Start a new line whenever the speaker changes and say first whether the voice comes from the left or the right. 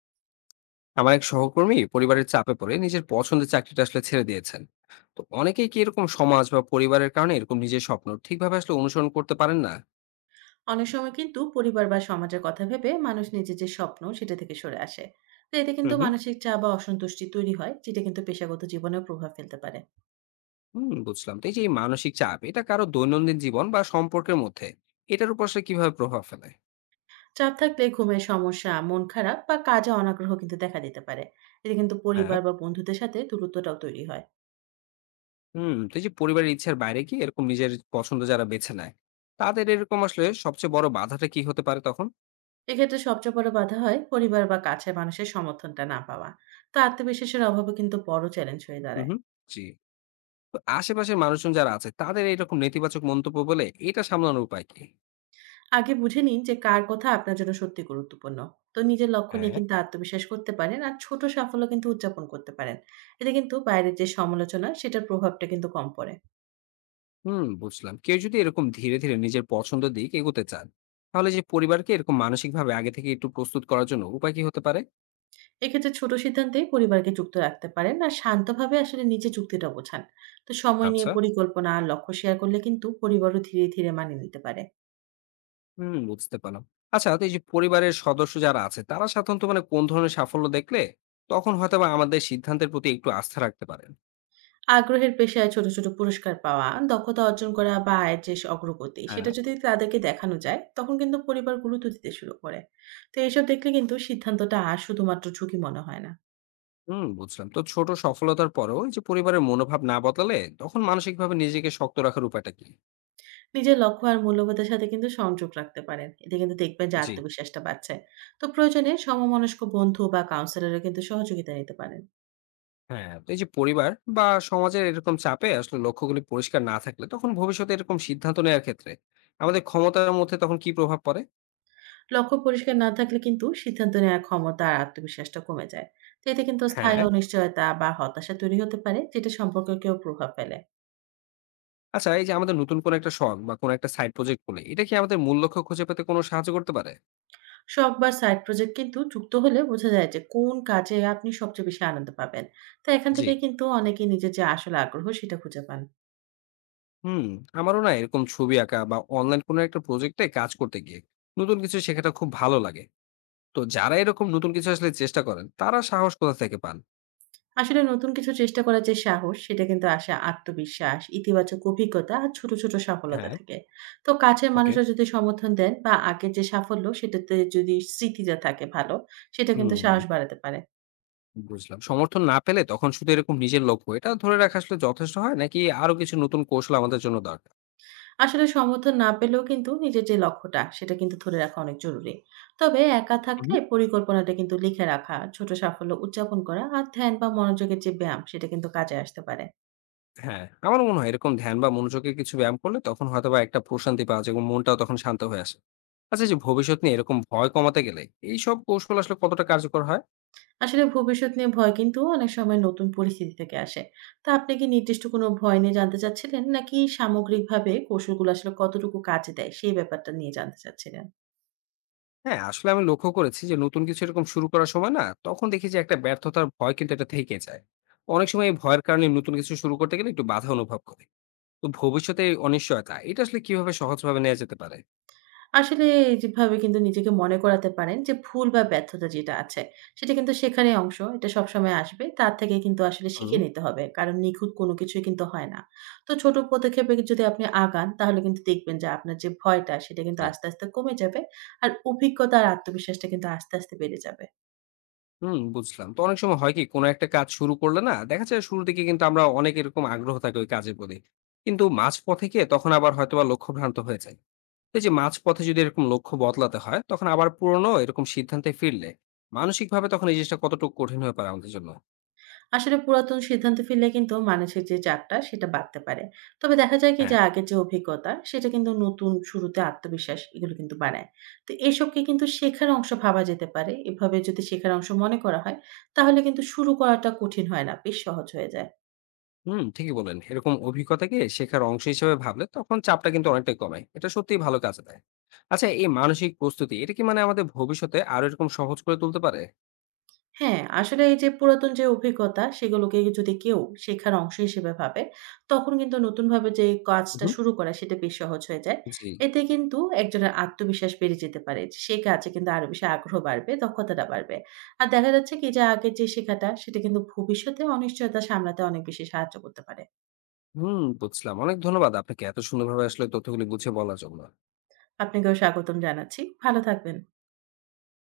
left: আমার এক সহকর্মী পরিবারের চাপে পড়ে নিজের পছন্দের চাকরিটা আসলে ছেড়ে দিয়েছেন। তো অনেকেই কি এরকম সমাজ বা পরিবারের কারণে এরকম নিজের স্বপ্ন ঠিকভাবে আসলে অনুসরণ করতে পারেন না?
right: অনেক সময় কিন্তু পরিবার বা সমাজের কথা ভেবে মানুষ নিজের যে স্বপ্ন সেটা থেকে সরে আসে। তো এতে
left: হুম
right: কিন্তু
left: হুম।
right: মানসিক চাপ বা অসন্তুষ্টি তৈরি হয়, যেটা কিন্তু পেশাগত জীবনেও প্রভাব ফেলতে পারে।
left: হুম, বুঝলাম। তো এই যে এই মানসিক চাপ এটা কারো দৈনন্দিন জীবন বা সম্পর্কের মধ্যে এটার উপর আসলে কিভাবে প্রভাব ফেলে?
right: চাপ থাকলে ঘুমের সমস্যা, মন খারাপ বা কাজে অনাগ্রহ কিন্তু দেখা দিতে পারে। এতে কিন্তু
left: হ্যাঁ।
right: পরিবার বা বন্ধুদের সাথে দূরত্বটাও তৈরি হয়।
left: হুম। তো এই যে পরিবারের ইচ্ছার বাইরে কি এরকম নিজের পছন্দ যারা বেছে নেয়, তাদের এরকম আসলে সবচেয়ে বড় বাধাটা কি হতে পারে তখন?
right: এক্ষেত্রে সবচেয়ে বড় বাধা হয় পরিবার বা কাছের মানুষের সমর্থনটা না পাওয়া। তো আত্মবিশ্বাসের অভাবে কিন্তু বড় চ্যালেঞ্জ হয়ে
left: হুম
right: দাঁড়ায়।
left: হুম। জি। তো আশেপাশের মানুষজন যারা আছে তাদের এরকম নেতিবাচক মন্তব্য বলে এটা সামলানোর উপায় কি?
right: আগে বুঝে নিন যে কার কথা আপনার জন্য সত্যি গুরুত্বপূর্ণ। তো নিজের লক্ষ্য নিয়ে
left: হ্যাঁ।
right: কিন্তু আত্মবিশ্বাস করতে পারেন। আর ছোট সাফল্য কিন্তু উদযাপন করতে পারেন। এতে কিন্তু বাইরের যে সমালোচনা সেটার প্রভাবটা কিন্তু কম পড়ে।
left: হুম, বুঝলাম। কেউ যদি এরকম ধীরে ধীরে নিজের পছন্দ দিক এগোতে চান, তাহলে যে পরিবারকে এরকম মানসিকভাবে আগে থেকে একটু প্রস্তুত করার জন্য উপায় কি হতে পারে?
right: এক্ষেত্রে ছোট সিদ্ধান্তেই পরিবারকে যুক্ত রাখতে পারেন। আর শান্তভাবে আসলে নিজের যুক্তিটা বোঝান। তো সময় নিয়ে
left: আচ্ছা।
right: পরিকল্পনা আর লক্ষ্য শেয়ার করলে কিন্তু পরিবারও ধীরে, ধীরে মানিয়ে নিতে পারে।
left: হুম, বুঝতে পারলাম। আচ্ছা, তো এই যে পরিবারের সদস্য যারা আছে তারা সাধারণত মানে কোন ধরনের সাফল্য দেখলে তখন হয়তো বা আমাদের সিদ্ধান্তের প্রতি একটু আস্থা রাখতে পারেন?
right: আগ্রহের পেশায় ছোট, ছোট পুরস্কার পাওয়া, দক্ষতা অর্জন করা বা আয়ের যে অগ্রগতি সেটা
left: হ্যাঁ।
right: যদি তাদেরকে দেখানো যায়, তখন কিন্তু পরিবার গুরুত্ব দিতে শুরু করে। তো এসব দেখলে কিন্তু সিদ্ধান্তটা আর শুধুমাত্র ঝুঁকি মনে হয় না।
left: হুম, বুঝলাম। তো ছোট সফলতার পরেও এই যে পরিবারের মনোভাব না বদলালে তখন মানসিকভাবে নিজেকে শক্ত রাখার উপায়টা কি?
right: নিজের লক্ষ্য আর মূল্যবোধের সাথে কিন্তু সংযোগ রাখতে পারেন। এতে কিন্তু দেখবেন যে
left: জি।
right: আত্মবিশ্বাসটা বাড়ছে। তো প্রয়োজনে সমমনস্ক বন্ধু বা কাউন্সেলরও কিন্তু সহযোগিতা নিতে পারেন।
left: হ্যাঁ, তো এই যে পরিবার বা সমাজের এরকম চাপে আসলে লক্ষ্যগুলি পরিষ্কার না থাকলে তখন ভবিষ্যতে এরকম সিদ্ধান্ত নেওয়ার ক্ষেত্রে আমাদের ক্ষমতার মধ্যে তখন কি প্রভাব পড়ে?
right: লক্ষ্য পরিষ্কার না থাকলে কিন্তু সিদ্ধান্ত নেওয়ার ক্ষমতা আর আত্মবিশ্বাসটা কমে যায়। তো এতে কিন্তু স্থায়ী
left: হ্যাঁ।
right: অনিশ্চয়তা বা হতাশা তৈরি হতে পারে, যেটা সম্পর্ককেও প্রভাব ফেলে।
left: আচ্ছা, এই যে আমাদের নতুন কোন একটা শখ বা কোন একটা সাইড প্রজেক্ট বলে এটা কি আমাদের মূল লক্ষ্য খুঁজে পেতে কোনো সাহায্য করতে পারে?
right: শখ বা সাইড প্রজেক্ট কিন্তু যুক্ত হলে বোঝা যায় যে কোন কাজে আপনি সবচেয়ে বেশি আনন্দ পাবেন। তো এখান
left: জি।
right: থেকে কিন্তু অনেকে নিজের যে আসল আগ্রহ সেটা খুঁজে পান।
left: হুম। আমারও না এরকম ছবি আঁকা বা অনলাইন কোনো একটা প্রজেক্টে কাজ করতে গিয়ে নতুন কিছু শেখাটা খুব ভালো লাগে। তো যারা এরকম নতুন কিছু আসলে চেষ্টা করেন তারা সাহস কোথা থেকে পান?
right: আসলে নতুন কিছু চেষ্টা করার যে সাহস সেটা কিন্তু আসে আত্মবিশ্বাস, ইতিবাচক অভিজ্ঞতা আর ছোট, ছোট সফলতা
left: হ্যাঁ।
right: থেকে। তো কাছের
left: ওকে।
right: মানুষরা যদি সমর্থন দেন বা আগের যে সাফল্য সেটাতে যদি স্মৃতিটা থাকে ভালো, সেটা কিন্তু
left: হুম,
right: সাহস বাড়াতে পারে।
left: বুঝলাম। সমর্থন না পেলে তখন শুধু এরকম নিজের লক্ষ্য এটা ধরে রাখা আসলে যথেষ্ট হয় নাকি আরো কিছু নতুন কৌশল আমাদের জন্য দরকার?
right: আসলে সমর্থন না পেলেও কিন্তু নিজের যে লক্ষ্যটা সেটা কিন্তু ধরে রাখা অনেক জরুরি। তবে একা
left: হুম,
right: থাকলে
left: হুম।
right: পরিকল্পনাটা কিন্তু লিখে রাখা, ছোট সাফল্য উদযাপন করা আর ধ্যান বা মনোযোগের যে ব্যায়াম সেটা কিন্তু কাজে আসতে পারে।
left: হ্যাঁ, আমারও মনে হয় এরকম ধ্যান বা মনোযোগের কিছু ব্যায়াম করলে তখন হয়তোবা একটা প্রশান্তি পাওয়া যায় এবং মনটাও তখন শান্ত হয়ে আসে। আচ্ছা, এই যে ভবিষ্যৎ নিয়ে এরকম ভয় কমাতে গেলে এইসব কৌশল আসলে কতটা কার্যকর হয়?
right: আসলে ভবিষ্যৎ নিয়ে ভয় কিন্তু অনেক সময় নতুন পরিস্থিতি থেকে আসে। তো আপনি কি নির্দিষ্ট কোনো ভয় নিয়ে জানতে চাচ্ছিলেন? নাকি সামগ্রিকভাবে কৌশলগুলো আসলে কতটুকু কাজে দেয় সেই ব্যাপারটা নিয়ে জানতে চাচ্ছিলেন?
left: হ্যাঁ, আসলে আমি লক্ষ্য করেছি যে নতুন কিছু এরকম শুরু করার সময় না তখন দেখি যে একটা ব্যর্থতার ভয় কিন্তু এটা থেকে যায়। অনেক সময় এই ভয়ের কারণে নতুন কিছু শুরু করতে গেলে একটু বাধা অনুভব করি। তো ভবিষ্যতে এই অনিশ্চয়তা এটা আসলে কিভাবে সহজভাবে নেওয়া যেতে পারে?
right: আসলে যেভাবে কিন্তু নিজেকে মনে করাতে পারেন যে ভুল বা ব্যর্থতা যেটা আছে সেটা কিন্তু শেখারই অংশ। এটা সবসময় আসবে। তার থেকে কিন্তু আসলে
left: হুম।
right: শিখে নিতে হবে। কারণ নিখুঁত কোনো কিছুই কিন্তু হয় না। তো ছোট পদক্ষেপে যদি আপনি আগান তাহলে কিন্তু দেখবেন যে আপনার যে ভয়টা সেটা কিন্তু
left: জি।
right: আস্তে, আস্তে কমে যাবে। আর অভিজ্ঞতা আর আত্মবিশ্বাসটা কিন্তু আস্তে, আস্তে বেড়ে যাবে।
left: হুম, বুঝলাম। তো অনেক সময় হয় কি কোন একটা কাজ শুরু করলে না দেখা যায় শুরুর দিকে কিন্তু আমরা অনেক এরকম আগ্রহ থাকে ওই কাজের প্রতি। কিন্তু মাঝপথে গিয়ে তখন আবার হয়তোবা লক্ষ্যভ্রান্ত হয়ে যায়। তো এই যে মাঝপথে যদি এরকম লক্ষ্য বদলাতে হয় তখন আবার পুরনো এরকম সিদ্ধান্তে ফিরলে মানসিকভাবে তখন এই জিনিসটা কতটুকু কঠিন হয়ে পড়ে আমাদের জন্য?
right: আসলে পুরাতন সিদ্ধান্তে ফিরলে কিন্তু মানসিক যে চাপটা সেটা বাড়তে পারে। তবে দেখা যায় কি যে
left: হ্যাঁ।
right: আগের যে অভিজ্ঞতা সেটা কিন্তু নতুন শুরুতে আত্মবিশ্বাস এগুলো কিন্তু বাড়ায়। তো এসবকে কিন্তু শেখার অংশ ভাবা যেতে পারে। এভাবে যদি শেখার অংশ মনে করা হয় তাহলে কিন্তু শুরু করাটা কঠিন হয় না, বেশ সহজ হয়ে যায়।
left: হুম, ঠিকই বললেন। এরকম অভিজ্ঞতাকে শেখার অংশ হিসেবে ভাবলে তখন চাপটা কিন্তু অনেকটাই কমে। এটা সত্যিই ভালো কাজে দেয়। আচ্ছা, এই মানসিক প্রস্তুতি এটা কি মানে আমাদের ভবিষ্যতে আরো এরকম সহজ করে তুলতে পারে?
right: হ্যাঁ, আসলে এই যে পুরাতন যে অভিজ্ঞতা সেগুলোকে যদি কেউ শেখার অংশ হিসেবে ভাবে, তখন কিন্তু নতুনভাবে যে
left: হুম,
right: কাজটা
left: হুম।
right: শুরু করা সেটা বেশ সহজ হয়ে যায়।
left: জি।
right: এতে কিন্তু একজনের আত্মবিশ্বাস বেড়ে যেতে পারে। সে কাজে কিন্তু আরো বেশি আগ্রহ বাড়বে, দক্ষতাটা বাড়বে। আর দেখা যাচ্ছে কি যে আগের যে শেখাটা সেটা কিন্তু ভবিষ্যতে অনিশ্চয়তা সামলাতে অনেক বেশি সাহায্য করতে পারে।
left: হুম, বুঝলাম। অনেক ধন্যবাদ আপনাকে এত সুন্দরভাবে আসলে তথ্যগুলি বুঝিয়ে বলার জন্য।
right: আপনাকেও স্বাগতম জানাচ্ছি। ভালো থাকবেন।